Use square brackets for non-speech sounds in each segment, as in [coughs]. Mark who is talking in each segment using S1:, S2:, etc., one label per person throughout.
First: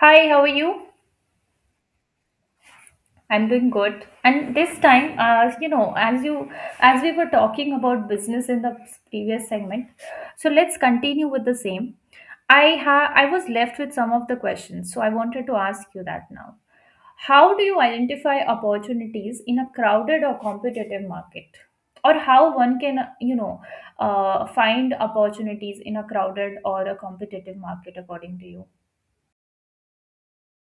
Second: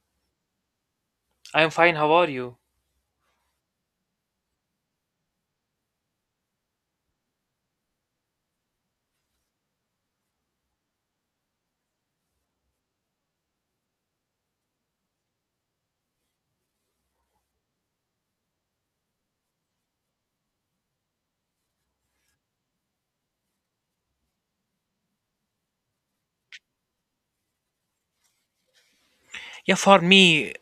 S1: Hi, how are you?
S2: I'm fine. How are you?
S1: I'm doing good. And this time, as you as we were talking about business in the previous segment, so let's continue with the same. I was left with some of the questions, so I wanted to ask you that now. How do you identify opportunities in a crowded or competitive market? Or how one can, find opportunities in a crowded or a competitive market according to you?
S2: Yeah, for me,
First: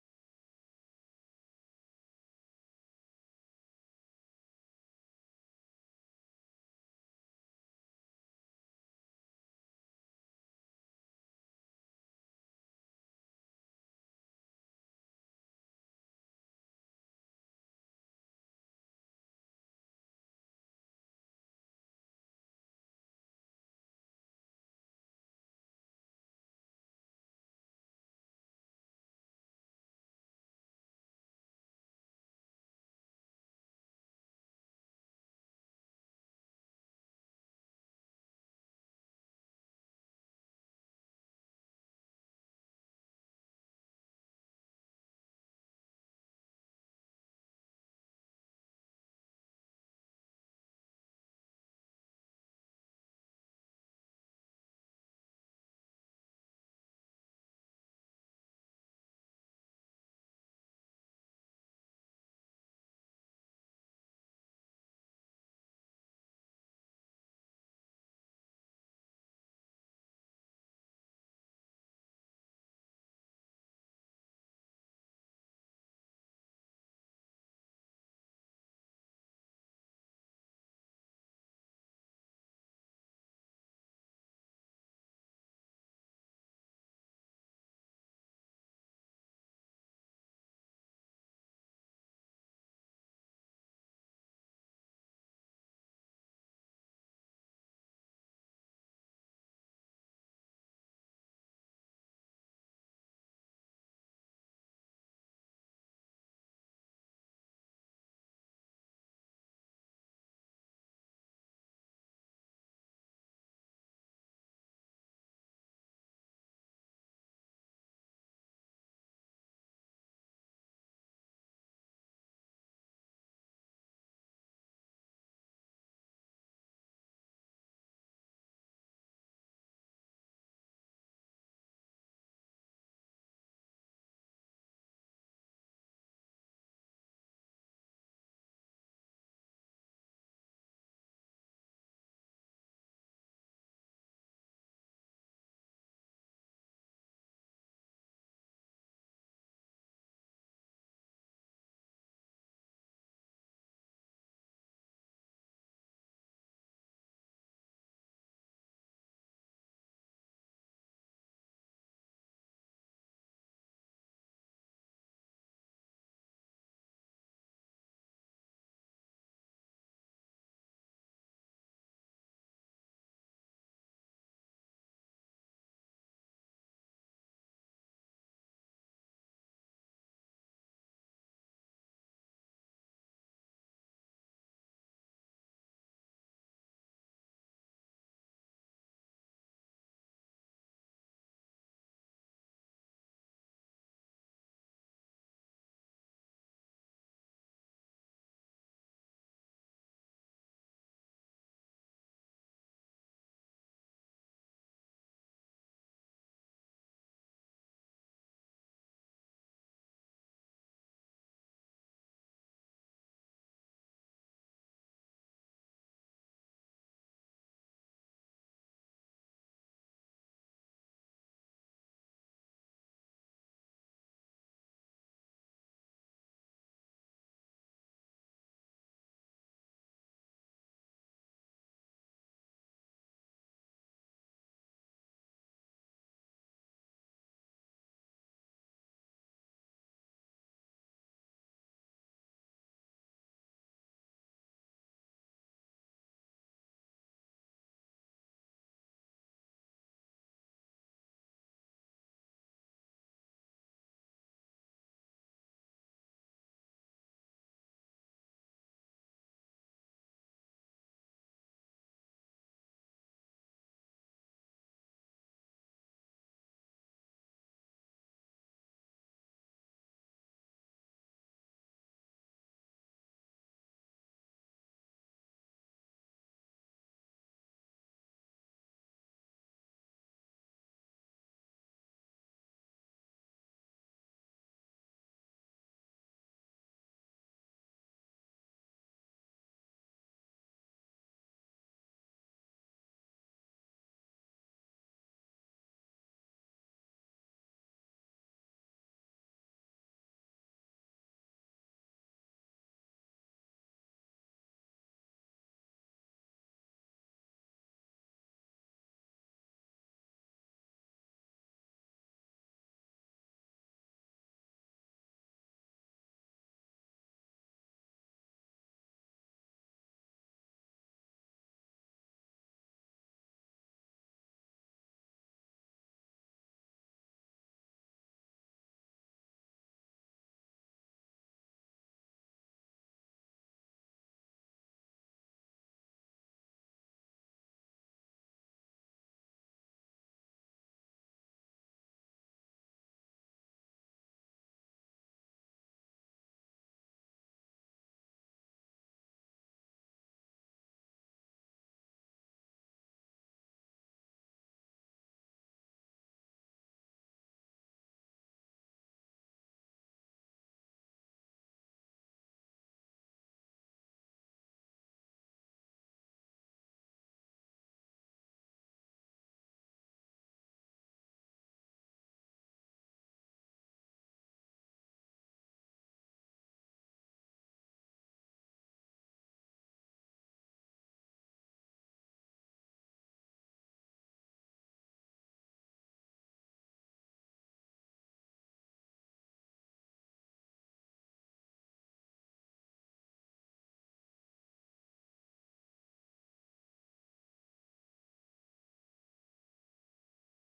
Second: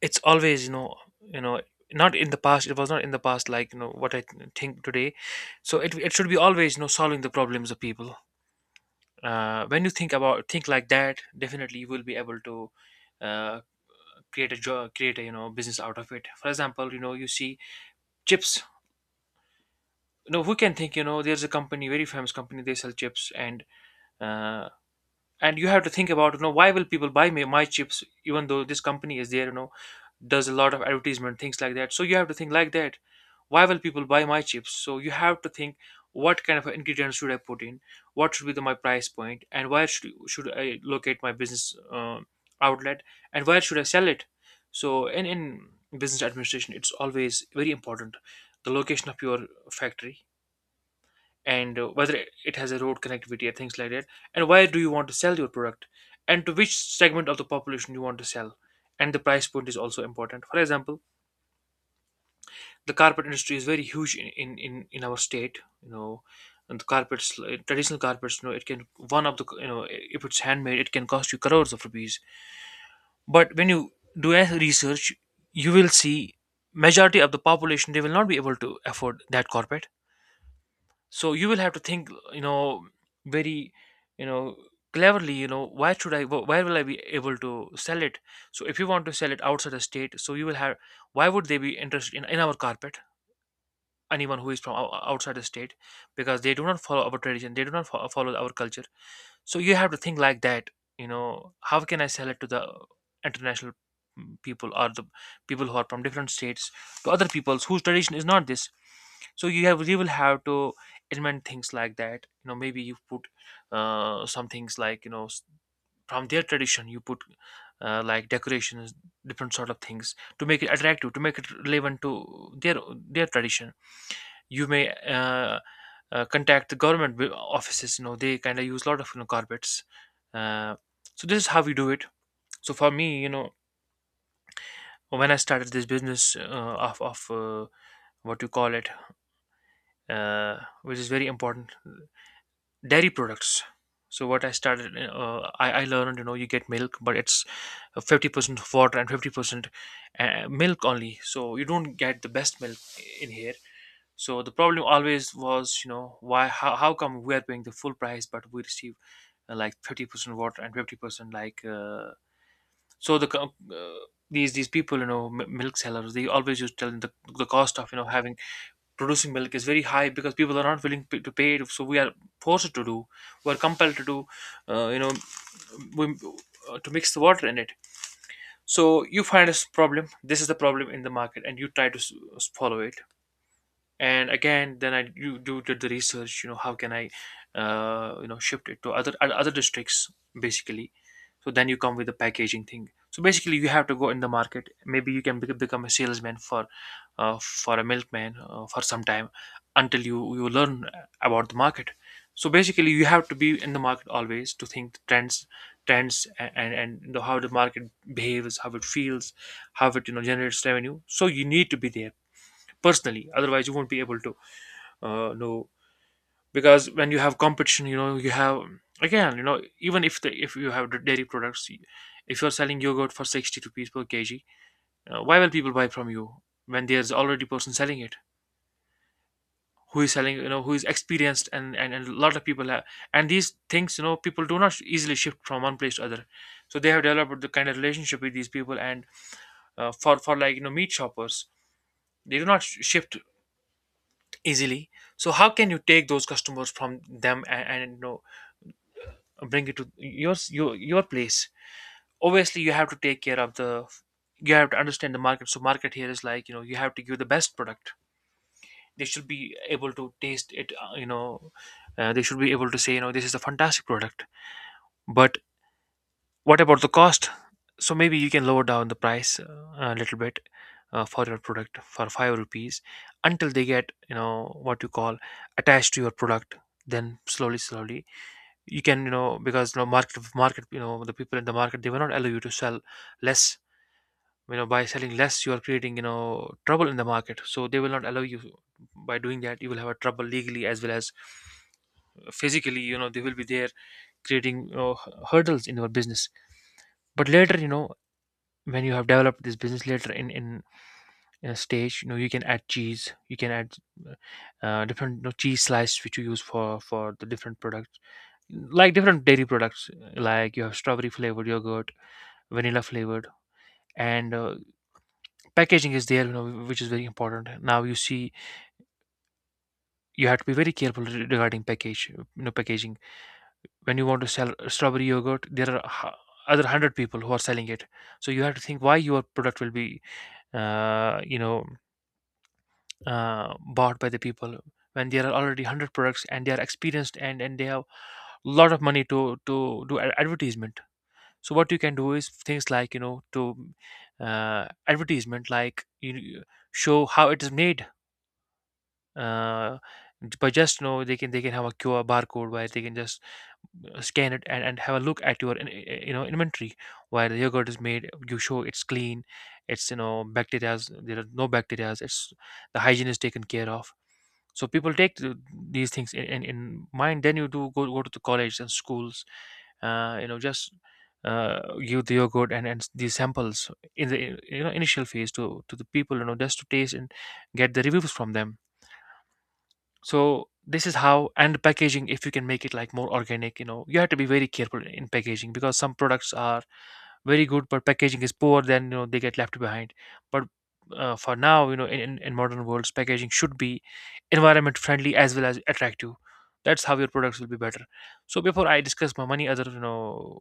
S2: it's always, you know, not in the past. It was not in the past, like you know what I think today. So it should be always, solving the problems of people. When you think about think like that, definitely you will be able to uh, create a job, create a you know business out of it. For example, you know, you see chips. You know, who can think? You know, there's a company, very famous company. They sell chips, uh, and you have to think about you know why will people buy me my chips even though this company is there, you know, does a lot of advertisement things like that. So you have to think like that, why will people buy my chips. So you have to think what kind of ingredients should I put in, what should be the, my price point, and where should I locate my business outlet, and where should I sell it. So in business administration, it's always very important the location of your factory, and whether it has a road connectivity and things like that, and why do you want to sell your product, and to which segment of the population you want to sell, and the price point is also important. For example, the carpet industry is very huge in our state, you know, and the carpets, traditional carpets, you know, it can, one of the, you know, if it's handmade, it can cost you crores of rupees. But when you do a research, you will see majority of the population, they will not be able to afford that carpet. So you will have to think, you know, very, you know, cleverly, you know, why should I where will I be able to sell it. So if you want to sell it outside the state, so you will have, why would they be interested in our carpet, anyone who is from outside the state, because they do not follow our tradition, they do not follow our culture. So you have to think like that, you know, how can I sell it to the international people, or the people who are from different states, to other peoples whose tradition is not this. So you have, you will have to invent things like that, you know, maybe you put some things like, you know, from their tradition, you put like decorations, different sort of things to make it attractive, to make it relevant to their tradition. You may contact the government offices, you know, they kind of use a lot of, you know, carpets. uh, so this is how we do it. So for me, you know, when I started this business of what you call it, uh, which is very important, dairy products. So what I started, I learned, you know, you get milk, but it's 50% water and 50% milk only. So you don't get the best milk in here. So the problem always was, you know, why? How come we are paying the full price, but we receive like 50% water and 50% like. So these people, you know, milk sellers, they always used to tell them the cost of, you know, having producing milk is very high because people are not willing to pay it, so we are forced to do, we are compelled to do, uh, you know we, to mix the water in it. So you find a problem, this is the problem in the market, and you try to follow it. And again, then I do, do did the research, you know, how can I you know shift it to other other districts basically. So then you come with the packaging thing. So basically you have to go in the market, maybe you can become a salesman for a milkman for some time until you learn about the market. So basically you have to be in the market always to think the trends, and you know, how the market behaves, how it feels, how it, you know, generates revenue. So you need to be there personally, otherwise you won't be able to no, because when you have competition, you know, you have, again, you know, even if the, if you have dairy products, if you're selling yogurt for 60 rupees per kg, why will people buy from you when there's already person selling it, who is selling, you know, who is experienced, and a lot of people have. And these things, you know, people do not easily shift from one place to other. So they have developed the kind of relationship with these people, and for, like, you know, meat shoppers, they do not shift easily. So how can you take those customers from them, and you know, bring it to your place. Obviously you have to take care of the, you have to understand the market. So market here is like, you know, you have to give the best product, they should be able to taste it, they should be able to say, you know, this is a fantastic product. But what about the cost? So maybe you can lower down the price a little bit, for your product for 5 rupees, until they get, you know what you call, attached to your product. Then slowly slowly you can, you know, because you know, market, you know, the people in the market, they will not allow you to sell less. You know, by selling less, you are creating, you know, trouble in the market, so they will not allow you. By doing that, you will have a trouble legally as well as physically, you know, they will be there creating, you know, hurdles in your business. But later, you know, when you have developed this business later in a stage, you know, you can add cheese, you can add different, you know, cheese slices which you use for the different products, like different dairy products, like you have strawberry flavored yogurt, vanilla flavored, and packaging is there, you know, which is very important. Now you see, you have to be very careful regarding package, you know, packaging. When you want to sell strawberry yogurt, there are other 100 people who are selling it. So you have to think why your product will be uh, you know bought by the people when there are already 100 products, and they are experienced, and they have a lot of money to do advertisement. So what you can do is things like, you know, to advertisement, like you show how it is made. uh, but just, you know, they can have a QR barcode where they can just scan it, and have a look at your you know inventory, where the yogurt is made, you show it's clean, it's, you know, bacteria, there are no bacteria, it's, the hygiene is taken care of. So people take these things in mind. Then you do go to the college and schools, you know, just uh, give the yogurt, and these samples in the you know initial phase to the people, you know, just to taste and get the reviews from them. So this is how. And packaging, if you can make it like more organic, you know, you have to be very careful in packaging, because some products are very good, but packaging is poor, then you know they get left behind. But for now, you know, in modern worlds, packaging should be environment friendly as well as attractive. That's how your products will be better. So before I discuss my many other, you know,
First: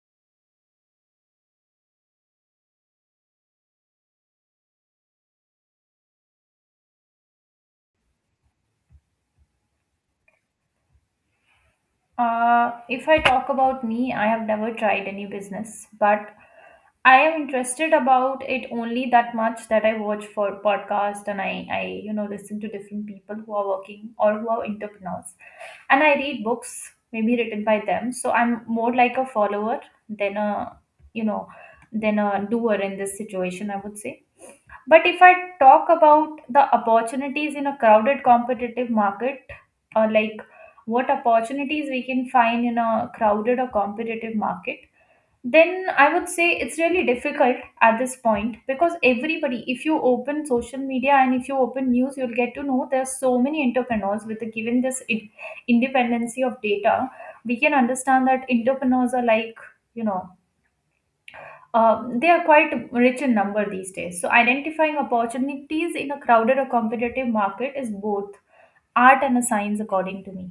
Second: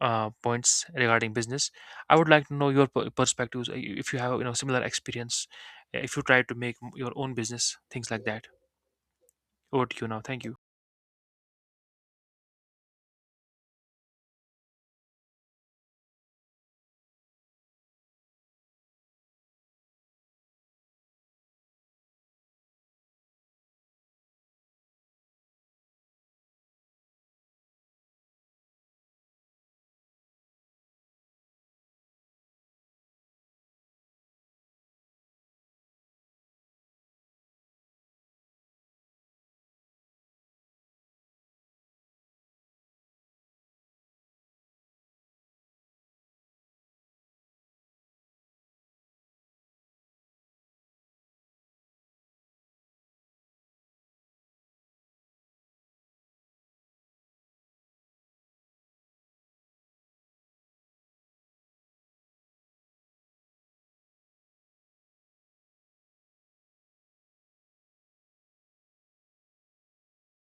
S2: points regarding business, I would like to know your perspectives. If you have, you know, similar experience, if you try to make your own business, things like that. Over to you now. Thank you.
S1: If I talk about me, I have never tried any business, but I am interested about it only that much that I watch for podcast and I you know listen to different people who are working or who are entrepreneurs, and I read books maybe written by them. So I'm more like a follower than a you know than a doer in this situation, I would say. But if I talk about the opportunities in a crowded competitive market, or like what opportunities we can find in a crowded or competitive market, then I would say it's really difficult at this point because everybody, if you open social media and if you open news, you'll get to know there's so many entrepreneurs with the given this independency of data. We can understand that entrepreneurs are like, you know, they are quite rich in number these days. So, identifying opportunities in a crowded or competitive market is both art and a science, according to me.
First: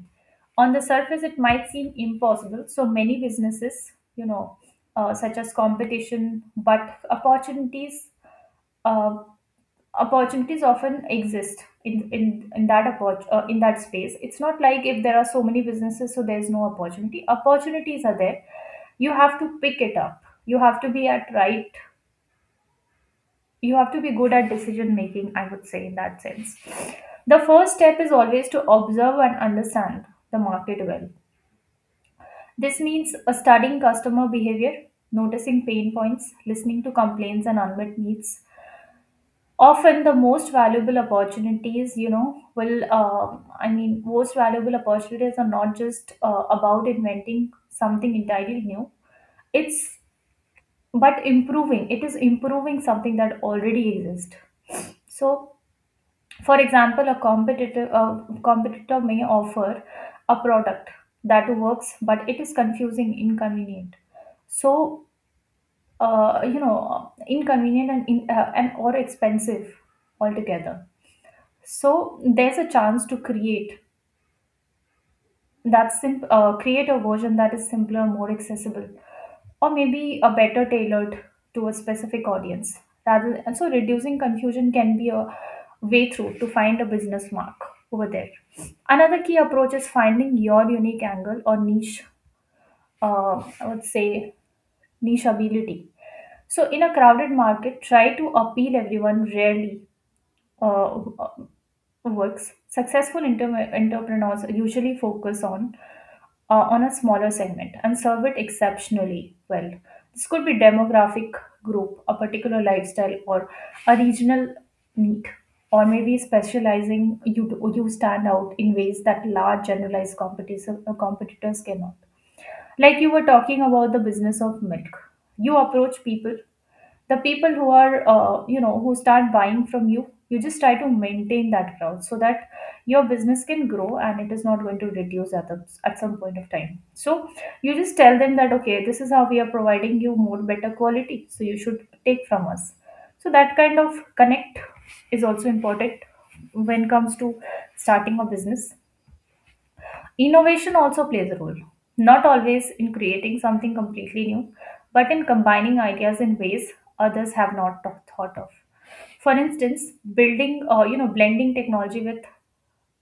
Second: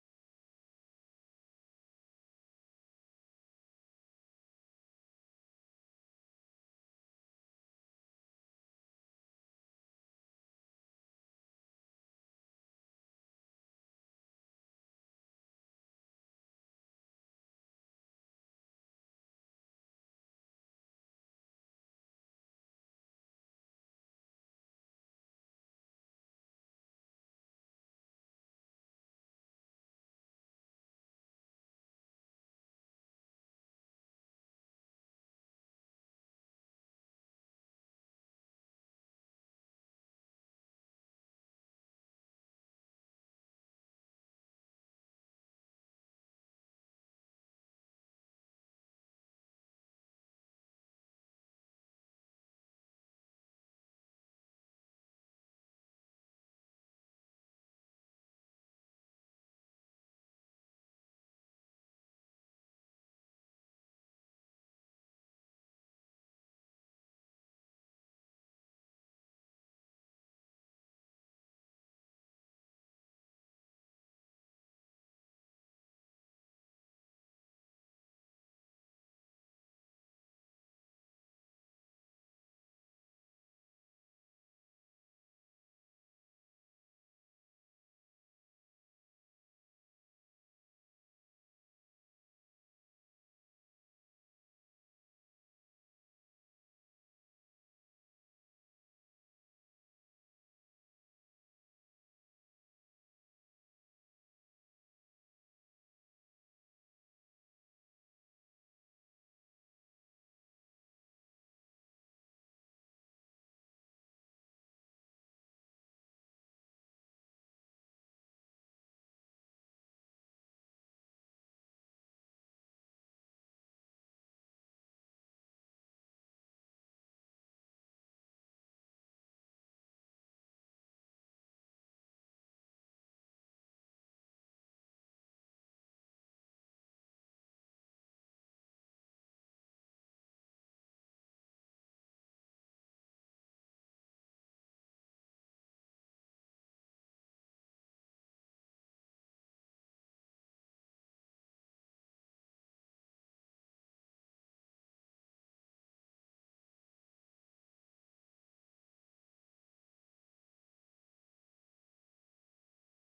S1: On the surface, it might seem impossible. So, many businesses, you know, such as competition, but opportunities. Uh, opportunities often exist in that in that space. It's not like if there are so many businesses, so there's no opportunity. Opportunities are there. You have to pick it up. You have to be good at decision making, I would say in that sense. The first step is always to observe and understand the market well. This means studying customer behavior, noticing pain points, listening to complaints and unmet needs. Often the most valuable opportunities you know will I mean most valuable opportunities are not just about inventing something entirely new. It's but improving, it is improving something that already exists. So for example, a competitor may offer a product that works, but it is confusing, inconvenient. So, you know, inconvenient and, in, and or expensive altogether. So, there's a chance to create create a version that is simpler, more accessible, or maybe a better tailored to a specific audience rather, and so reducing confusion can be a way through to find a business mark over there. Another key approach is finding your unique angle or niche, I would say niche ability. So in a crowded market, try to appeal everyone rarely uh, works. Successful entrepreneurs usually focus on a smaller segment and serve it exceptionally well. This could be demographic group, a particular lifestyle, or a regional need, or maybe specializing, you stand out in ways that large generalized competitors cannot. Like you were talking about the business of milk, you approach people, the people who are you know who start buying from you, you just try to maintain that crowd so that your business can grow and it is not going to reduce at some point of time. So you just tell them that okay, this is how we are providing you more better quality, so you should take from us. So that kind of connect is also important when it comes to starting a business. Innovation also plays a role, not always in creating something completely new, but in combining ideas in ways others have not tho- thought of. For instance, building, you know, blending technology with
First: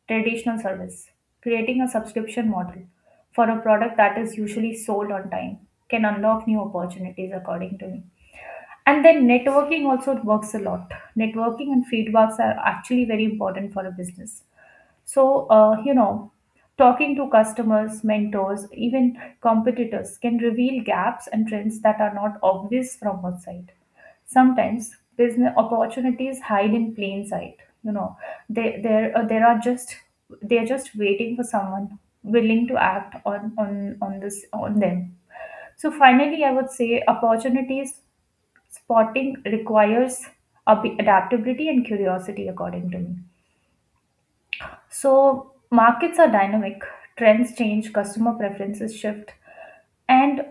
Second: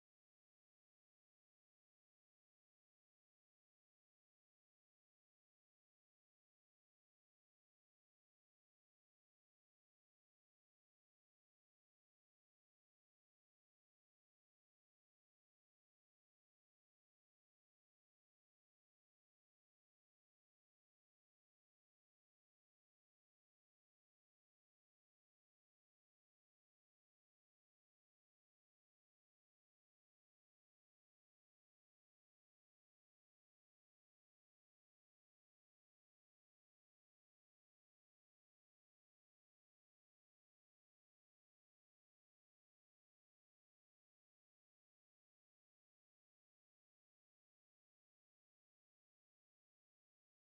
S1: traditional service, creating a subscription model for a product that is usually sold on time can unlock new opportunities, according to me. And then networking also works a lot. Networking and feedbacks are actually very important for a business. So, you know, talking to customers, mentors, even competitors can reveal gaps and trends that are not obvious from outside. Sometimes business opportunities hide in plain sight. You know, they there there are just, they're just waiting for someone willing to act on this on them. So finally, I would say opportunities spotting requires adaptability and curiosity, according to me. So, markets are dynamic, trends change, customer preferences shift, and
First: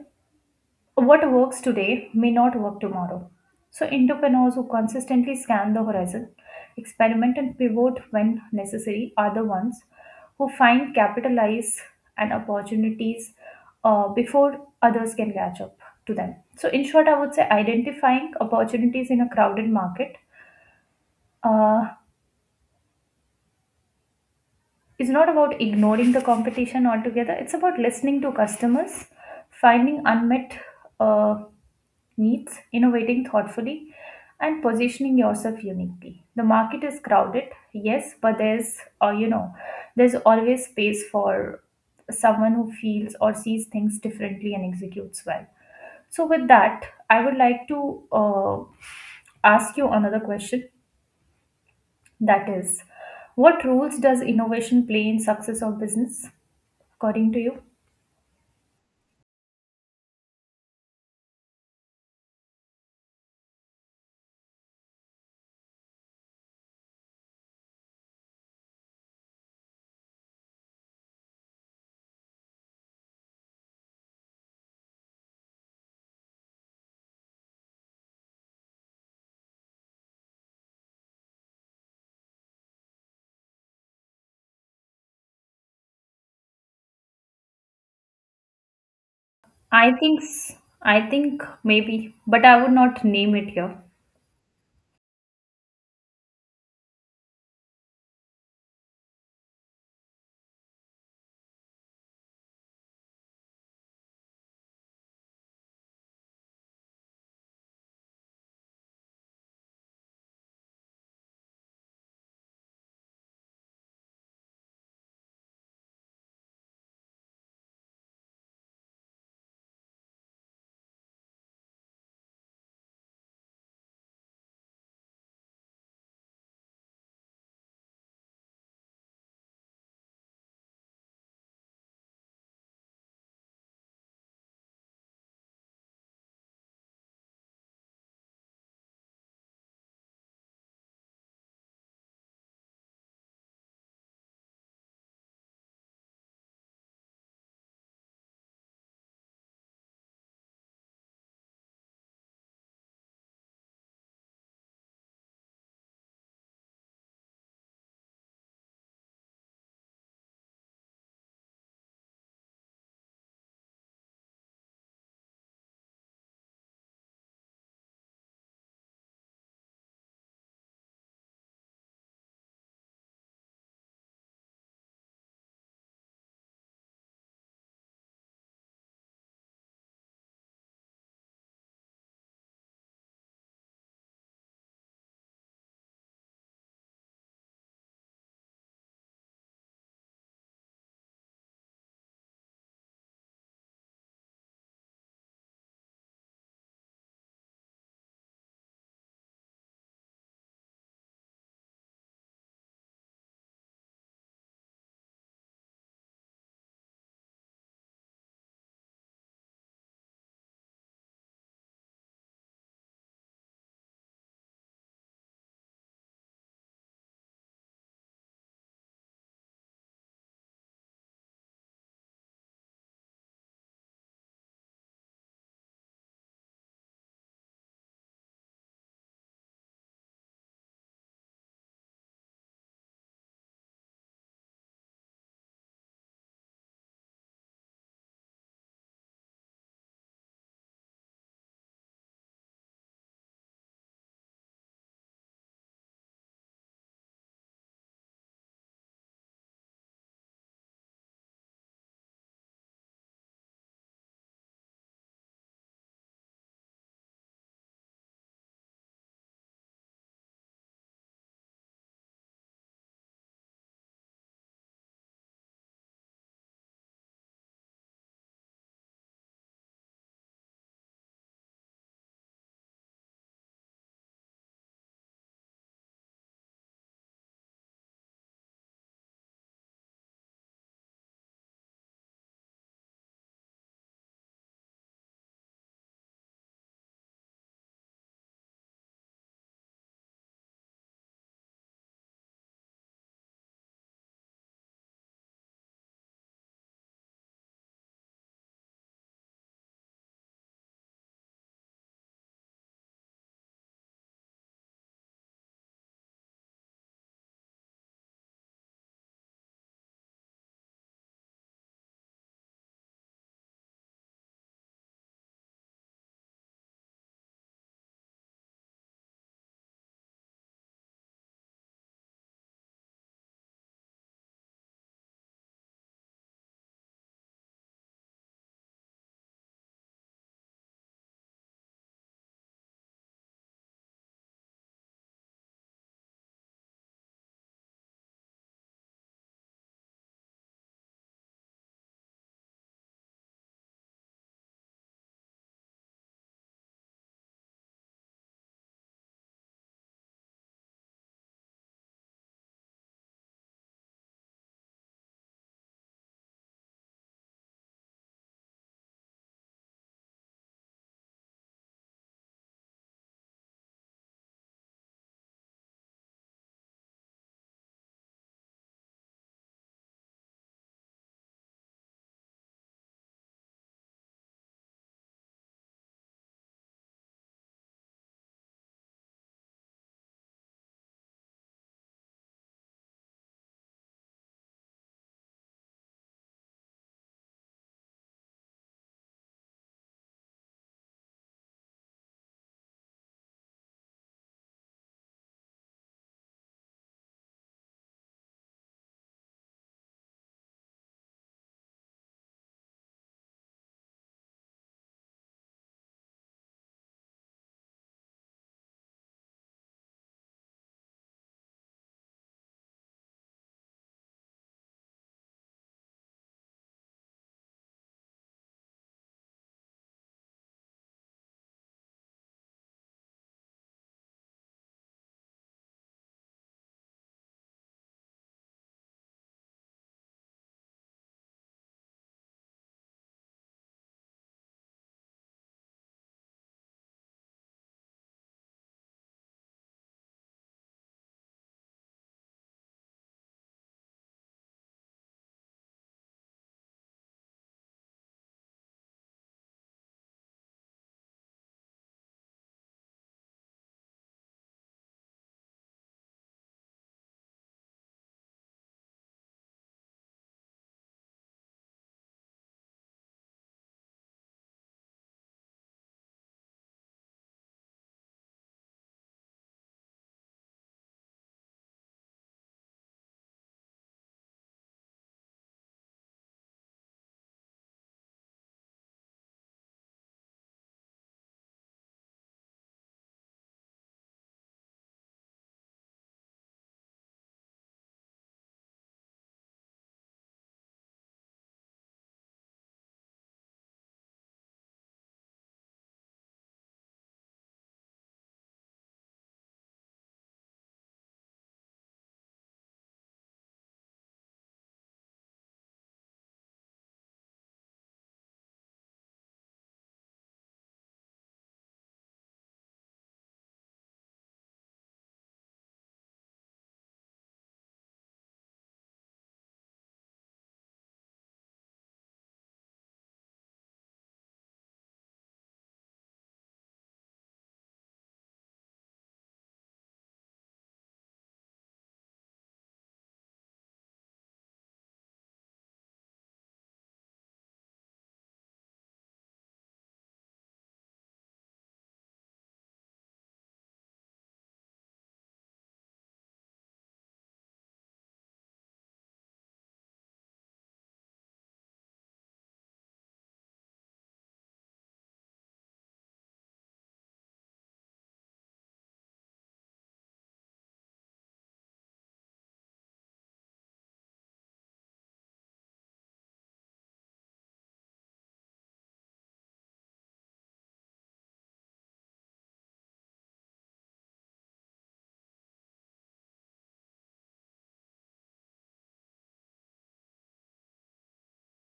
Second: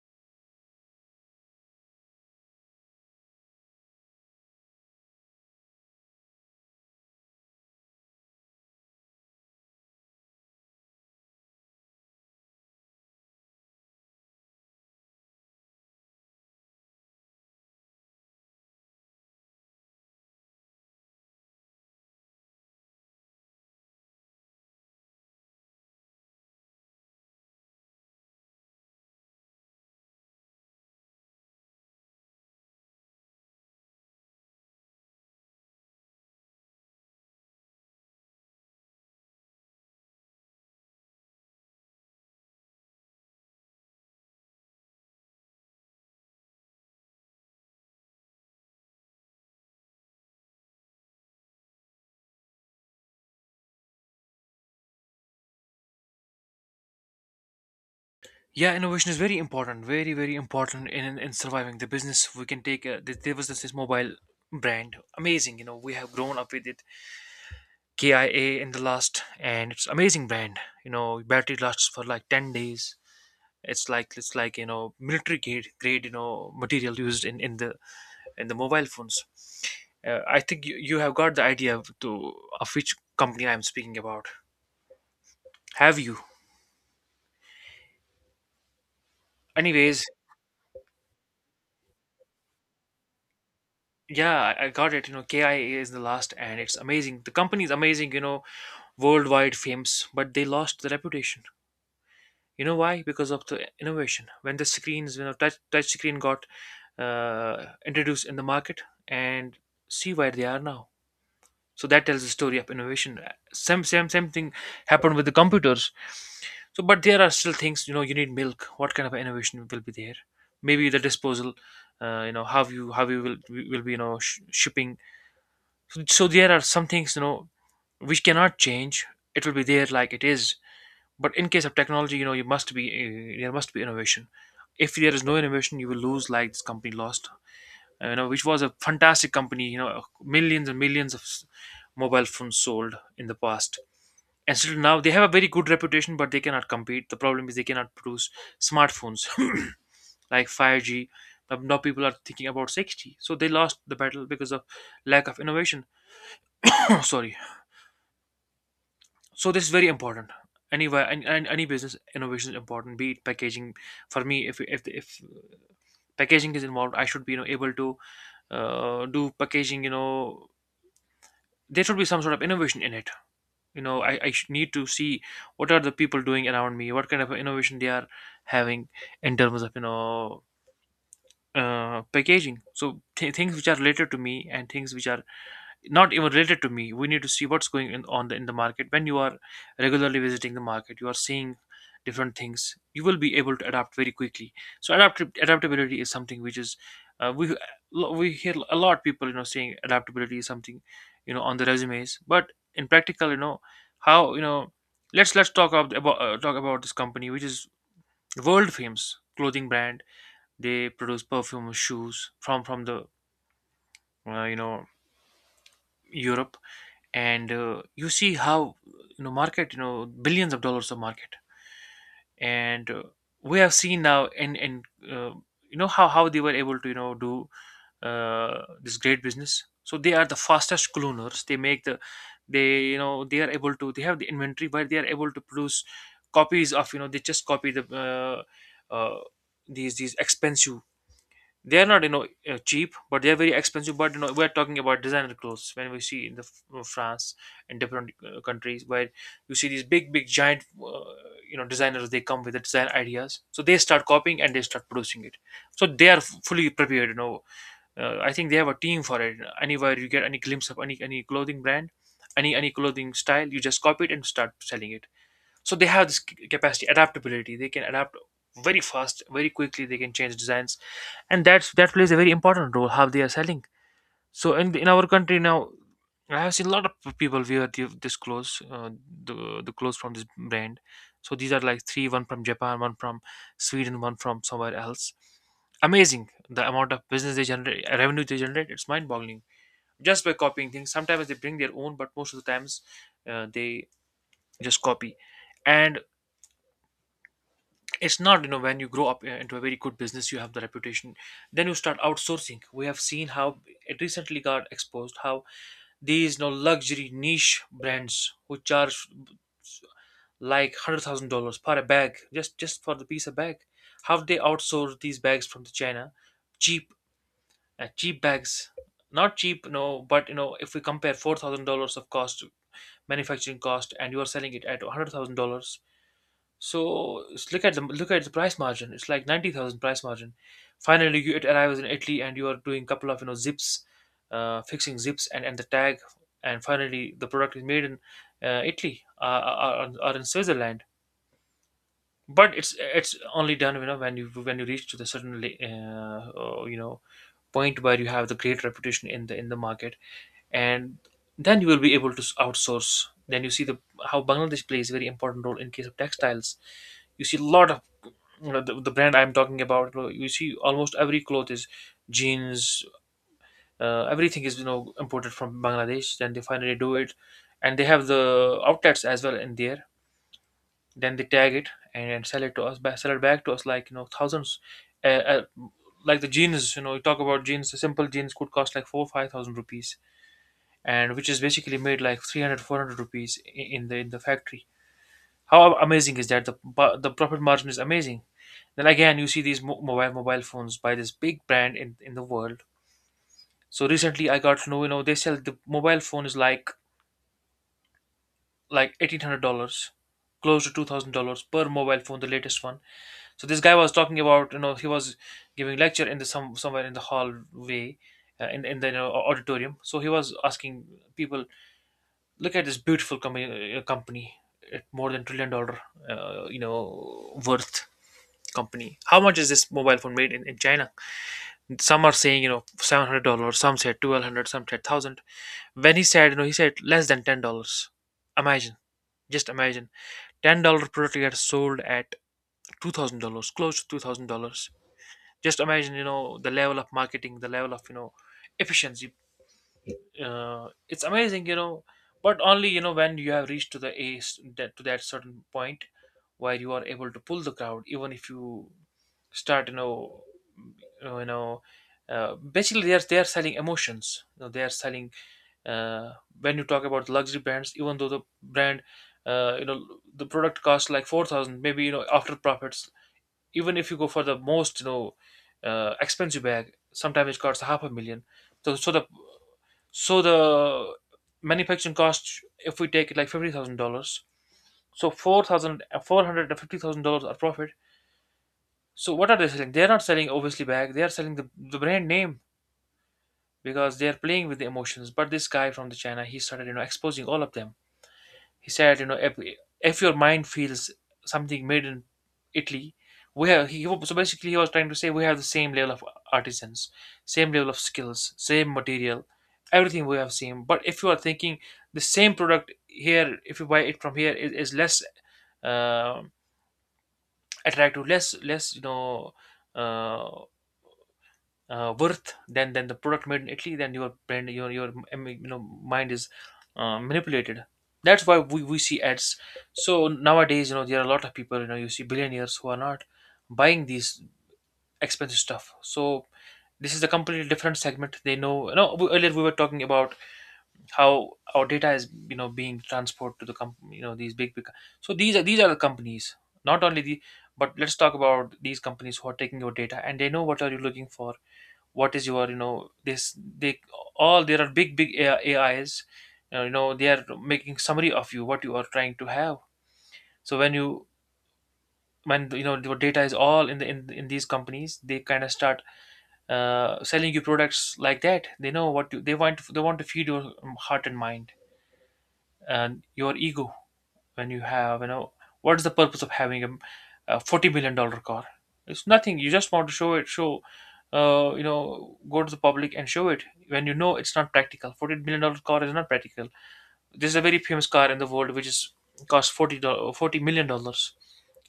S1: what works today may not work tomorrow. So, entrepreneurs who consistently scan the horizon, experiment, and pivot when necessary are the ones who find, capitalize and opportunities before others can catch up to them. So, in short, I would say identifying opportunities in a crowded market, uh, it's not about ignoring the competition altogether, it's about listening to customers, finding unmet uh, needs, innovating thoughtfully, and positioning yourself uniquely. The market is crowded, yes, but there's uh, you know there's always space for someone who feels or sees things differently and executes well. So with that, I would like to uh, ask you another question, that is, what roles does innovation play in success of business according to you?
S2: Yeah, innovation is very important, very very important in surviving the business. We can take a, there was this mobile brand, amazing. You know, we have grown up with it. KIA in the last, and it's amazing brand. You know, battery lasts for like 10 days. It's like you know military grade you know material used in the mobile phones. I think you have got the idea of, to of which company I'm speaking about. Have you?
S1: I
S2: Anyways,
S1: think s- I think maybe but I would not name it here.
S2: yeah, I got it. You know, KIA is the last, and it's amazing. The company is amazing, you know, worldwide famous, but they lost the reputation. You know why? Because of the innovation. When the screens, you know, touch screen got introduced in the market, and see where they are now. So that tells the story of innovation. Same thing happened with the computers. So, but there are still things, you know, you need milk. What kind of innovation will be there? Maybe the disposal, you know, how you will be, you know, shipping. So there are some things, you know, which cannot change. It will be there like it is. But in case of technology, you know, you must be, there must be innovation. If there is no innovation, you will lose like this company lost. You know, which was a fantastic company. You know, millions and millions of mobile phones sold in the past, and still now they have a very good reputation, but they cannot compete. The problem is they cannot produce smartphones [coughs] [clears throat] like 5G. Now people are thinking about 6G, so they lost the battle because of lack of innovation. [coughs] [clears throat] Sorry. So this is very important anywhere, and any business, innovation is important, be it packaging. For me, if packaging is involved, I should be, you know, able to do packaging. You know, there should be some sort of innovation in it. You know, I should need to see what are the people doing around me, what kind of innovation they are having in terms of, you know, packaging. So things which are related to me, and things which are not even related to me, we need to see what's going in the market. When you are regularly visiting the market, you are seeing different things. You will be able to adapt very quickly. So adaptability is something which is, uh, we we hear a lot of people, you know, saying adaptability is something, you know, on the resumes, but in practical, you know, how, you know, let's talk about this company which is world famous clothing brand. They produce perfume, shoes, from the, you know, Europe. And you see how, you know, market, you know, billions of dollars of market. And we have seen now, and uh, you know, how they were able to, you know, do this great business. So they are the fastest cloners. They make the — they, you know, they are able to — they have the inventory, but they are able to produce copies of, you know, they just copy the, uh, these expensive — they are not, you know, cheap, but they are very expensive. But you know, we're talking about designer clothes, when we see in the France and different countries, where you see these big giant, you know, designers, they come with the design ideas, so they start copying and they start producing it. So they are fully prepared, you know. I think they have a team for it. Anywhere you get any glimpse of any clothing brand, any clothing style, you just copy it and start selling it. So they have this capacity, adaptability. They can adapt very fast, very quickly. They can change designs, and that plays a very important role, how they are selling. So in our country now, I have seen a lot of people wear this clothes, the clothes from this brand. So these are like three: one from Japan, one from Sweden, one from somewhere else. Amazing, the amount of business they generate, revenue they generate. It's mind-boggling. Just by copying things, sometimes they bring their own, but most of the times, they just copy. And it's not, you know, when you grow up into a very good business, you have the reputation, then you start outsourcing. We have seen how it recently got exposed, how these, you know, luxury niche brands who charge like $100,000 per a bag, just for the piece of bag, how they outsource these bags from the China — cheap, cheap bags. Not cheap, no, but you know, if we compare $4,000 of cost, manufacturing cost, and you are selling it at $100,000, so look at the price margin. It's like 90,000 price margin. Finally, you — it arrives in Italy, and you are doing a couple of, you know, zips, fixing zips, and the tag, and finally the product is made in Italy, or in Switzerland. But it's only done, you know, when you, when you reach to the certain you know, point where you have the great reputation in the market, and then you will be able to outsource. Then you see the how Bangladesh plays a very important role in case of textiles. You see a lot of, you know, the brand I'm talking about, you know, you see almost every cloth is jeans. Everything is, you know, imported from Bangladesh. Then they finally do it, and they have the outlets as well in there. Then they tag it, and sell it to us, sell it back to us like, you know, thousands. Uh, uh, like the jeans, you know, you talk about jeans. The simple jeans could cost like four five thousand rupees, and which is basically made like 300 400 rupees in the factory. How amazing is that? The the profit margin is amazing. Then again, you see these mobile phones by this big brand in the world. So recently, I got to know, you know, they sell the mobile phone is like $1,800, close to $2,000 per mobile phone, the latest one. So this guy was talking about, you know, he was giving lecture in the some somewhere in the hallway, in the you know, auditorium. So he was asking people, look at this beautiful company, company at more than trillion dollar, you know, worth company. How much is this mobile phone made in China? Some are saying, you know, $700, some said 1,200, some said thousand. When he said, you know, he said less than $10. Imagine. Just imagine. $10 product gets sold at $2,000, close to $2,000. Just imagine, you know, the level of marketing, the level of, you know, efficiency. It's amazing, you know, but only, you know, when you have reached to the a that to that certain point where you are able to pull the crowd, even if you start, you know, you know, basically they are selling emotions. You know, they are selling. uh, when you talk about luxury brands, even though the brand, you know, the product costs like 4,000, maybe, you know, after profits. Even if you go for the most, you know, expensive bag, sometimes it costs half a million. So, so the so the manufacturing cost, if we take it like $50,000, so $450,000 are profit. So what are they selling? They're not selling obviously bag. They are selling the brand name, because they are playing with the emotions. But this guy from the China, he started, you know, exposing all of them. He said, you know, if your mind feels something made in Italy — we have — so basically, he was trying to say, we have the same level of artisans, same level of skills, same material, everything we have same. But if you are thinking the same product here, if you buy it from here, is less, uh, attractive, less you know, uh, worth than the product made in Italy, then your brand, you know, mind is manipulated. That's why we see ads. So nowadays, you know, there are a lot of people, you know, you see billionaires who are not buying these expensive stuff. So this is a completely different segment. They know. You know, earlier we were talking about how our data is, you know, being transported to the you know, these big. So these are the companies. Not only but let's talk about these companies who are taking your data, and they know what are you looking for, what is your, you know — this, they all — there are big AI, ais, you know, they are making summary of you, what you are trying to have. So when you, when you know your data is all in the in these companies, they kind of start selling you products like that. They know what they want. They want to feed your heart and mind and your ego. When you have, you know, what's the purpose of having a $40 million car? It's nothing. You just want to show it show you know, go to the public and show it. When you know it's not practical, $40 million car is not practical. There's a very famous car in the world which is costs $40 million.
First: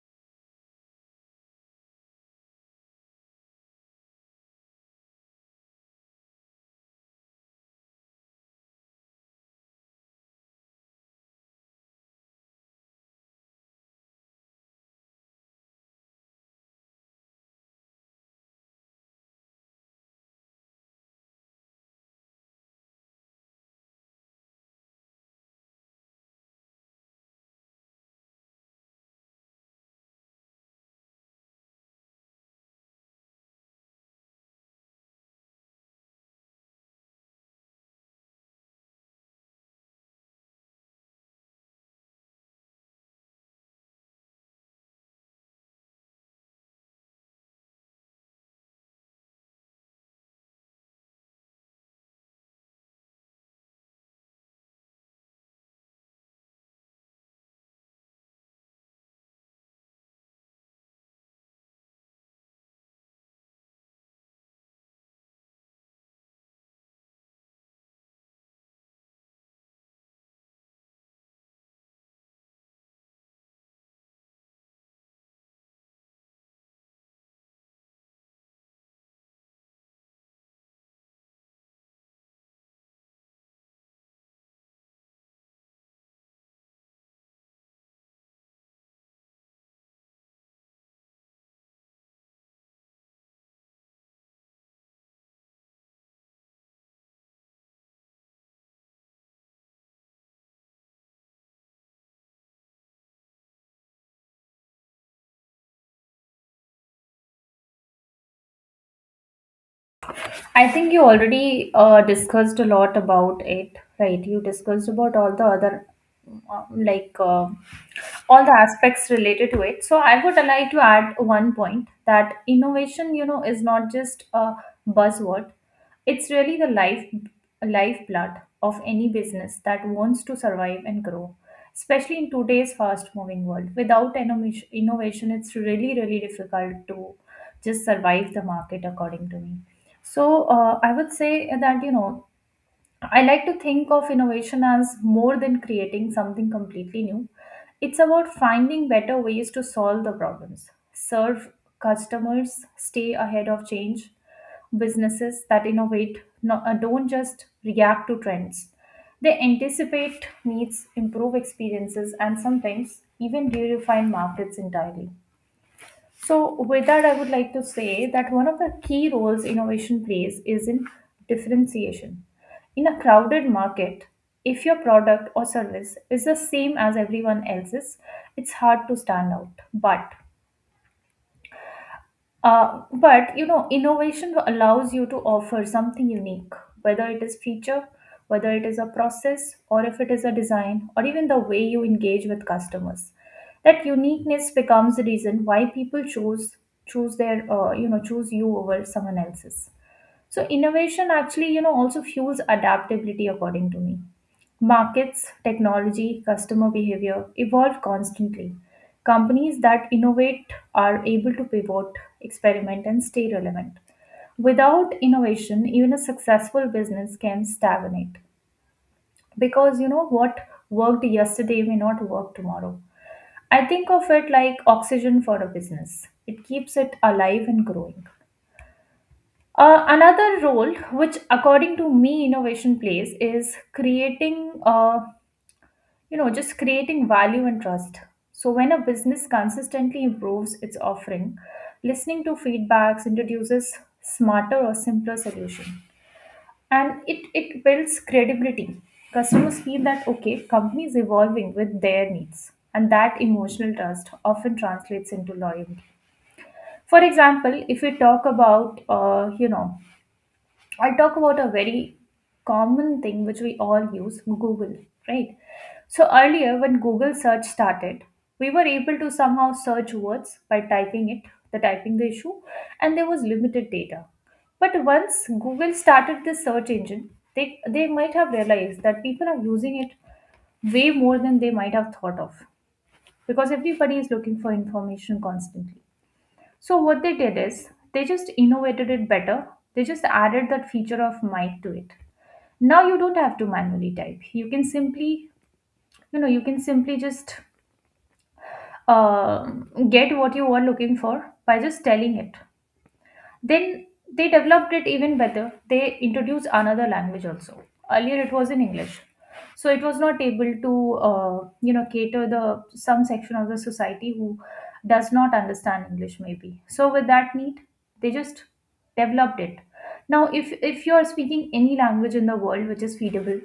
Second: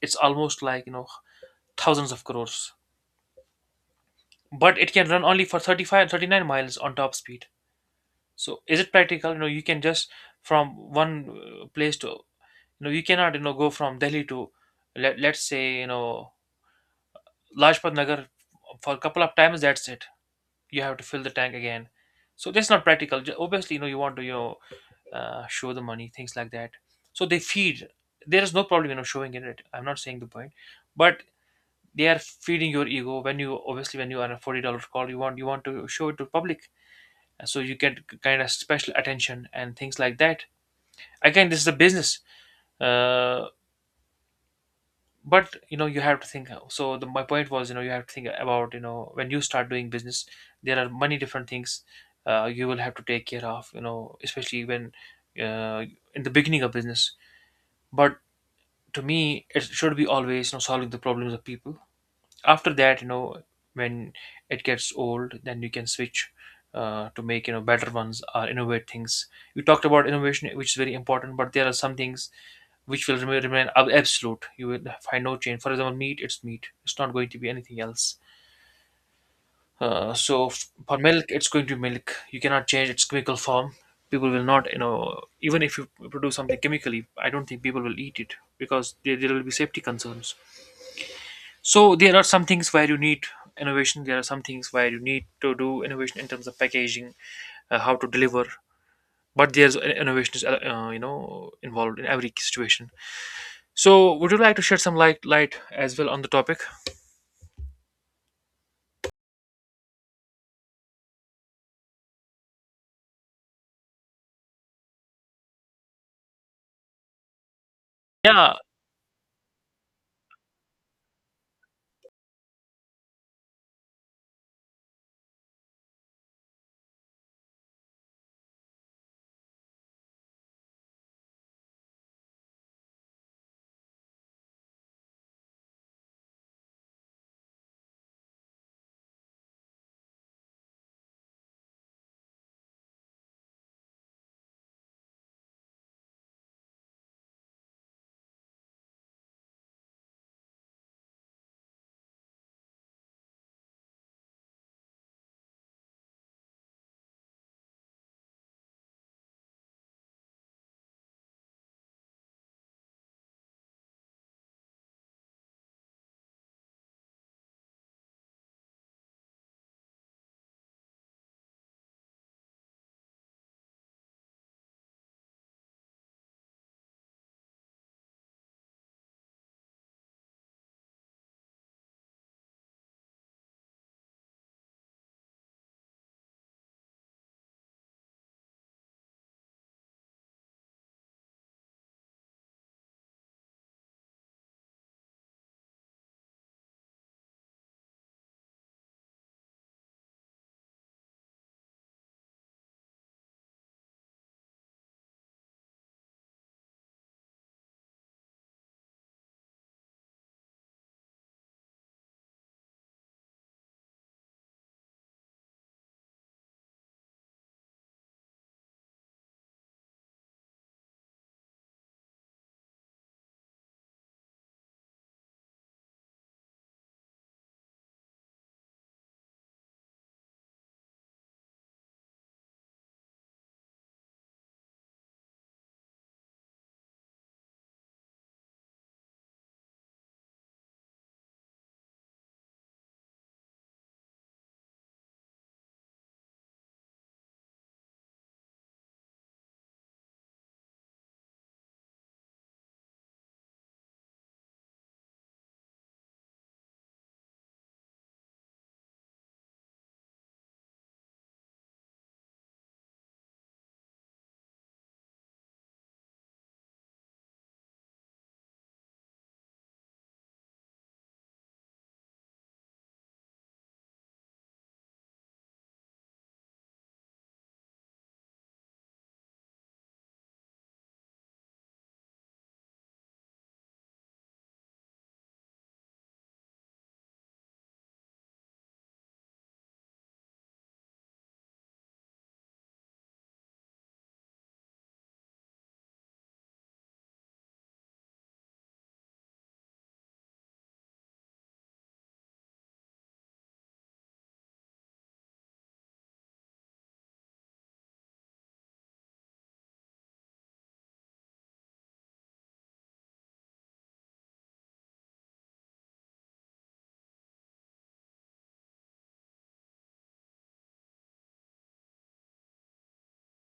S2: It's almost like, you know, thousands of crores. But it can run only for 35, 39 miles on top speed. So is it practical? You know, you can just, from one place to — you know, you cannot, you know, go from Delhi to, let's say, you know, Lajpat Nagar, for a couple of times. That's it. You have to fill the tank again. So that's not practical. Obviously, you know, you want to, you know, show the money, things like that. So they feed — there is no problem, you know, showing it. I'm not saying the point, but they are feeding your ego. When you obviously, when you are a $40 call, you want, you want to show it to public. So you get kind of special attention and things like that. Again, this is a business. uh, but you know, you have to think, so — my point was, you know, you have to think about, you know, when you start doing business, there are many different things, you will have to take care of, you know, especially when, uh, in the beginning of business. But to me, it should be always, you know, solving the problems of people. After that, you know, when it gets old, then you can switch, to make, you know, better ones, or innovate things. You talked about innovation which is very important, but there are some things which will remain absolute. You will find no change. For example, meat. It's not going to be anything else. So for milk, it's going to be milk. You cannot change its chemical form. People will not, you know, even if you produce something chemically, I don't think people will eat it because there will be safety concerns. So there are some things where you need innovation. There are some things where you need to do innovation in terms of packaging, how to deliver. But there's, innovation is, you know, involved in every situation. So, would you like to shed some light as well on the topic?
S1: I think you already discussed a lot about it, right? You discussed about all the other uh, like uh, all the
S2: Yeah,
S1: aspects related to it. So I would like to add one point that innovation, you know, is not just a buzzword, it's really the life lifeblood of any business that wants to survive and grow, especially in today's fast moving world. Without innovation, it's really really difficult to just survive the market, according to me. So I would say that you know I like to think of innovation as more than creating something completely new. It's about finding better ways to solve the problems, serve customers, stay ahead of change. Businesses that innovate don't just react to trends, they anticipate needs, improve experiences, and sometimes even redefine markets entirely. So, with that, I would like to say that one of the key roles innovation plays is in differentiation. In a crowded market, if your product or service is the same as everyone else's, it's hard to stand out. But you know, innovation allows you to offer something unique, whether it is feature, whether it is a process, or if it is a design, or even the way you engage with customers. That uniqueness becomes the reason why people choose their you know, choose you over someone else's. So innovation actually, you know, also fuels adaptability, according to me. Markets, technology, customer behavior evolve constantly. Companies that innovate are able to pivot, experiment, and stay relevant. Without innovation, even a successful business can stagnate, because you know what worked yesterday may not work tomorrow. I think of it like oxygen for a business, it keeps it alive and growing. Another role which according to me innovation plays is creating you know just creating value and trust. So when a business consistently improves its offering, listening to feedbacks, introduces smarter or simpler solution, it builds credibility. Customers feel that okay, company is evolving with their needs, and that emotional trust often translates into loyalty. For example, if we talk about, I'll talk about a very common thing which we all use, Google, right? So, earlier when Google search started, we were able to somehow search words by typing it, the typing the issue, and there was limited data. But once Google started this search engine, they might have realized that people are using it way more than they might have thought of, because everybody is looking for information constantly. So what they did is they just innovated it better. They just added that feature of might to it. Now you don't have to manually type, you can simply you know you can simply just uh, get what you are looking for by just telling it. Then they developed it even better, they introduced another language also. Earlier it was in English, so it was not able to you know cater the some section of the society who does not understand English maybe. So with that need, they just developed it. Now if you are speaking any language in the world which is feedable,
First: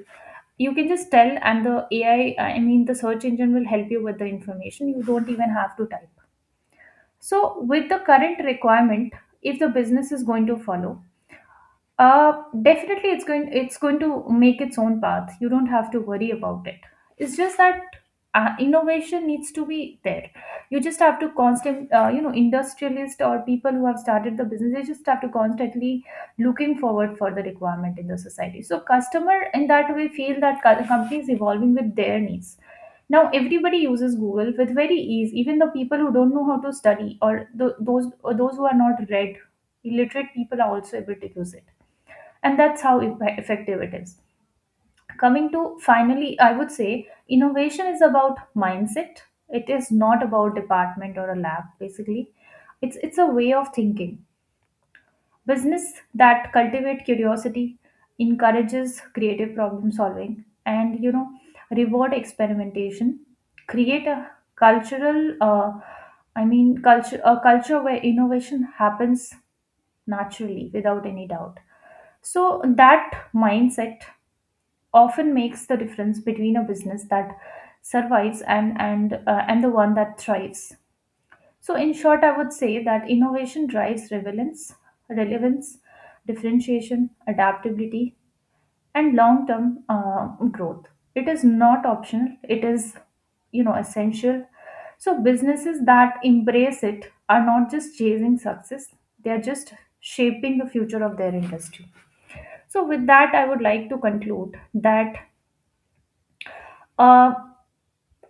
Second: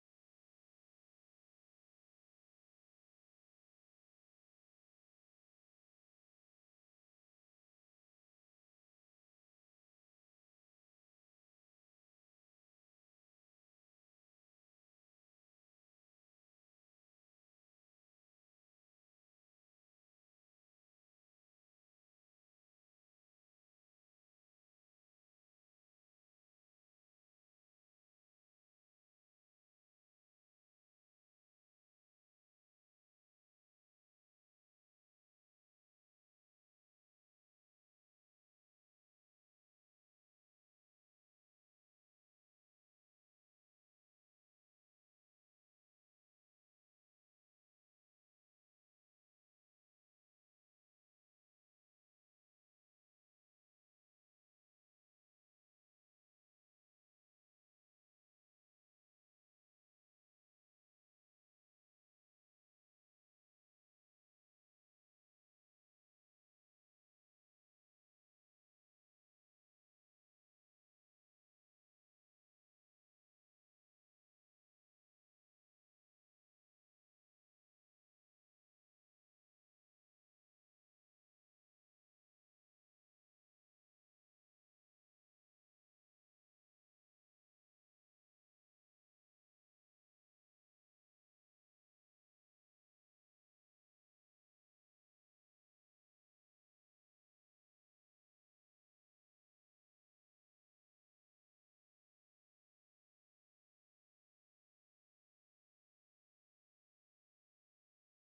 S1: you can just tell and the ai I mean the search engine will help you with the information, you don't even have to type. So with the current requirement, if the business is going to follow, definitely, it's going to make its own path. You don't have to worry about it. It's just that innovation needs to be there. You just have to you know, industrialists or people who have started the business, they just have to constantly looking forward for the requirement in the society. So customer in that way feel that company is evolving with their needs. Now everybody uses Google with very ease. Even the people who don't know how to study or those who are not read, illiterate people are also able to use it, and that's how effective it is. Coming to finally, I would say innovation is about mindset. It is not about department or a lab basically, it's a way of thinking. Business that cultivate curiosity, encourages creative problem solving, and you know reward experimentation, create a cultural I mean culture, a culture where innovation happens naturally without any doubt. So that mindset often makes the difference between a business that survives and the one that thrives. So in short, I would say that innovation drives relevance, differentiation, adaptability, and long term growth. It is not optional, it is you know essential. So businesses that embrace it are not just chasing success, they are just shaping the future of their industry. So with that, I would like to conclude that uh,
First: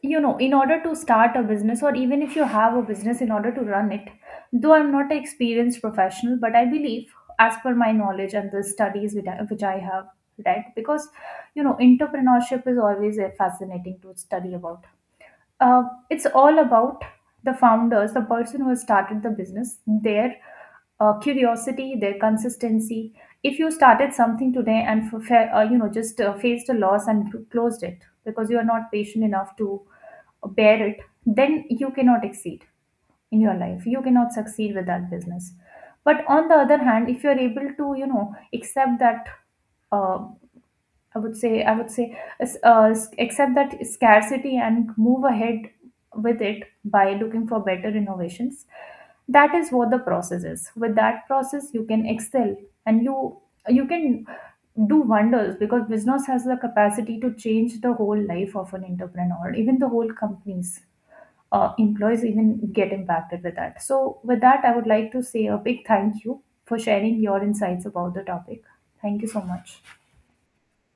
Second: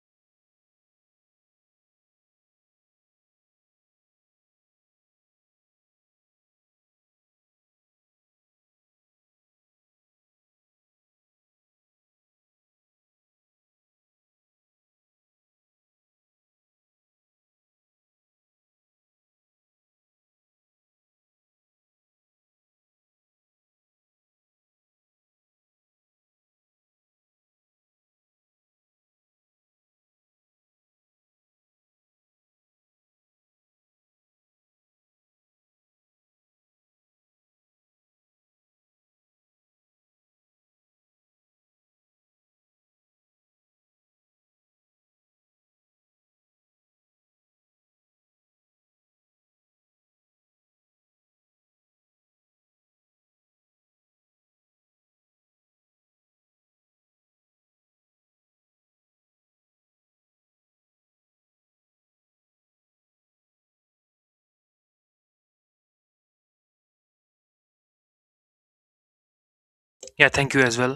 S1: you know, in order to start a business or even if you have a business in order to run it, though I'm not an experienced professional, but I believe as per my knowledge and the studies which which I have read, because you know entrepreneurship is always fascinating to study about. uh, it's all about the founders, the person who started the business, their curiosity, their consistency. If you started something today and you know just faced a loss and closed it because you are not patient enough to bear it, then you cannot exceed in your life. You cannot succeed with that business. But on the other hand, if you are able to you know accept that uh, I would say, s- s- accept that scarcity and move ahead with it by looking for better innovations. That is what the process is. With that process, you can excel and you can do wonders because business has the capacity to change the whole life of an entrepreneur. Even the whole companies, employees even get impacted with that. So, with that, I would like to say a big thank you for sharing your insights about the topic. Thank you so much.
S2: yeah. Thank you as well.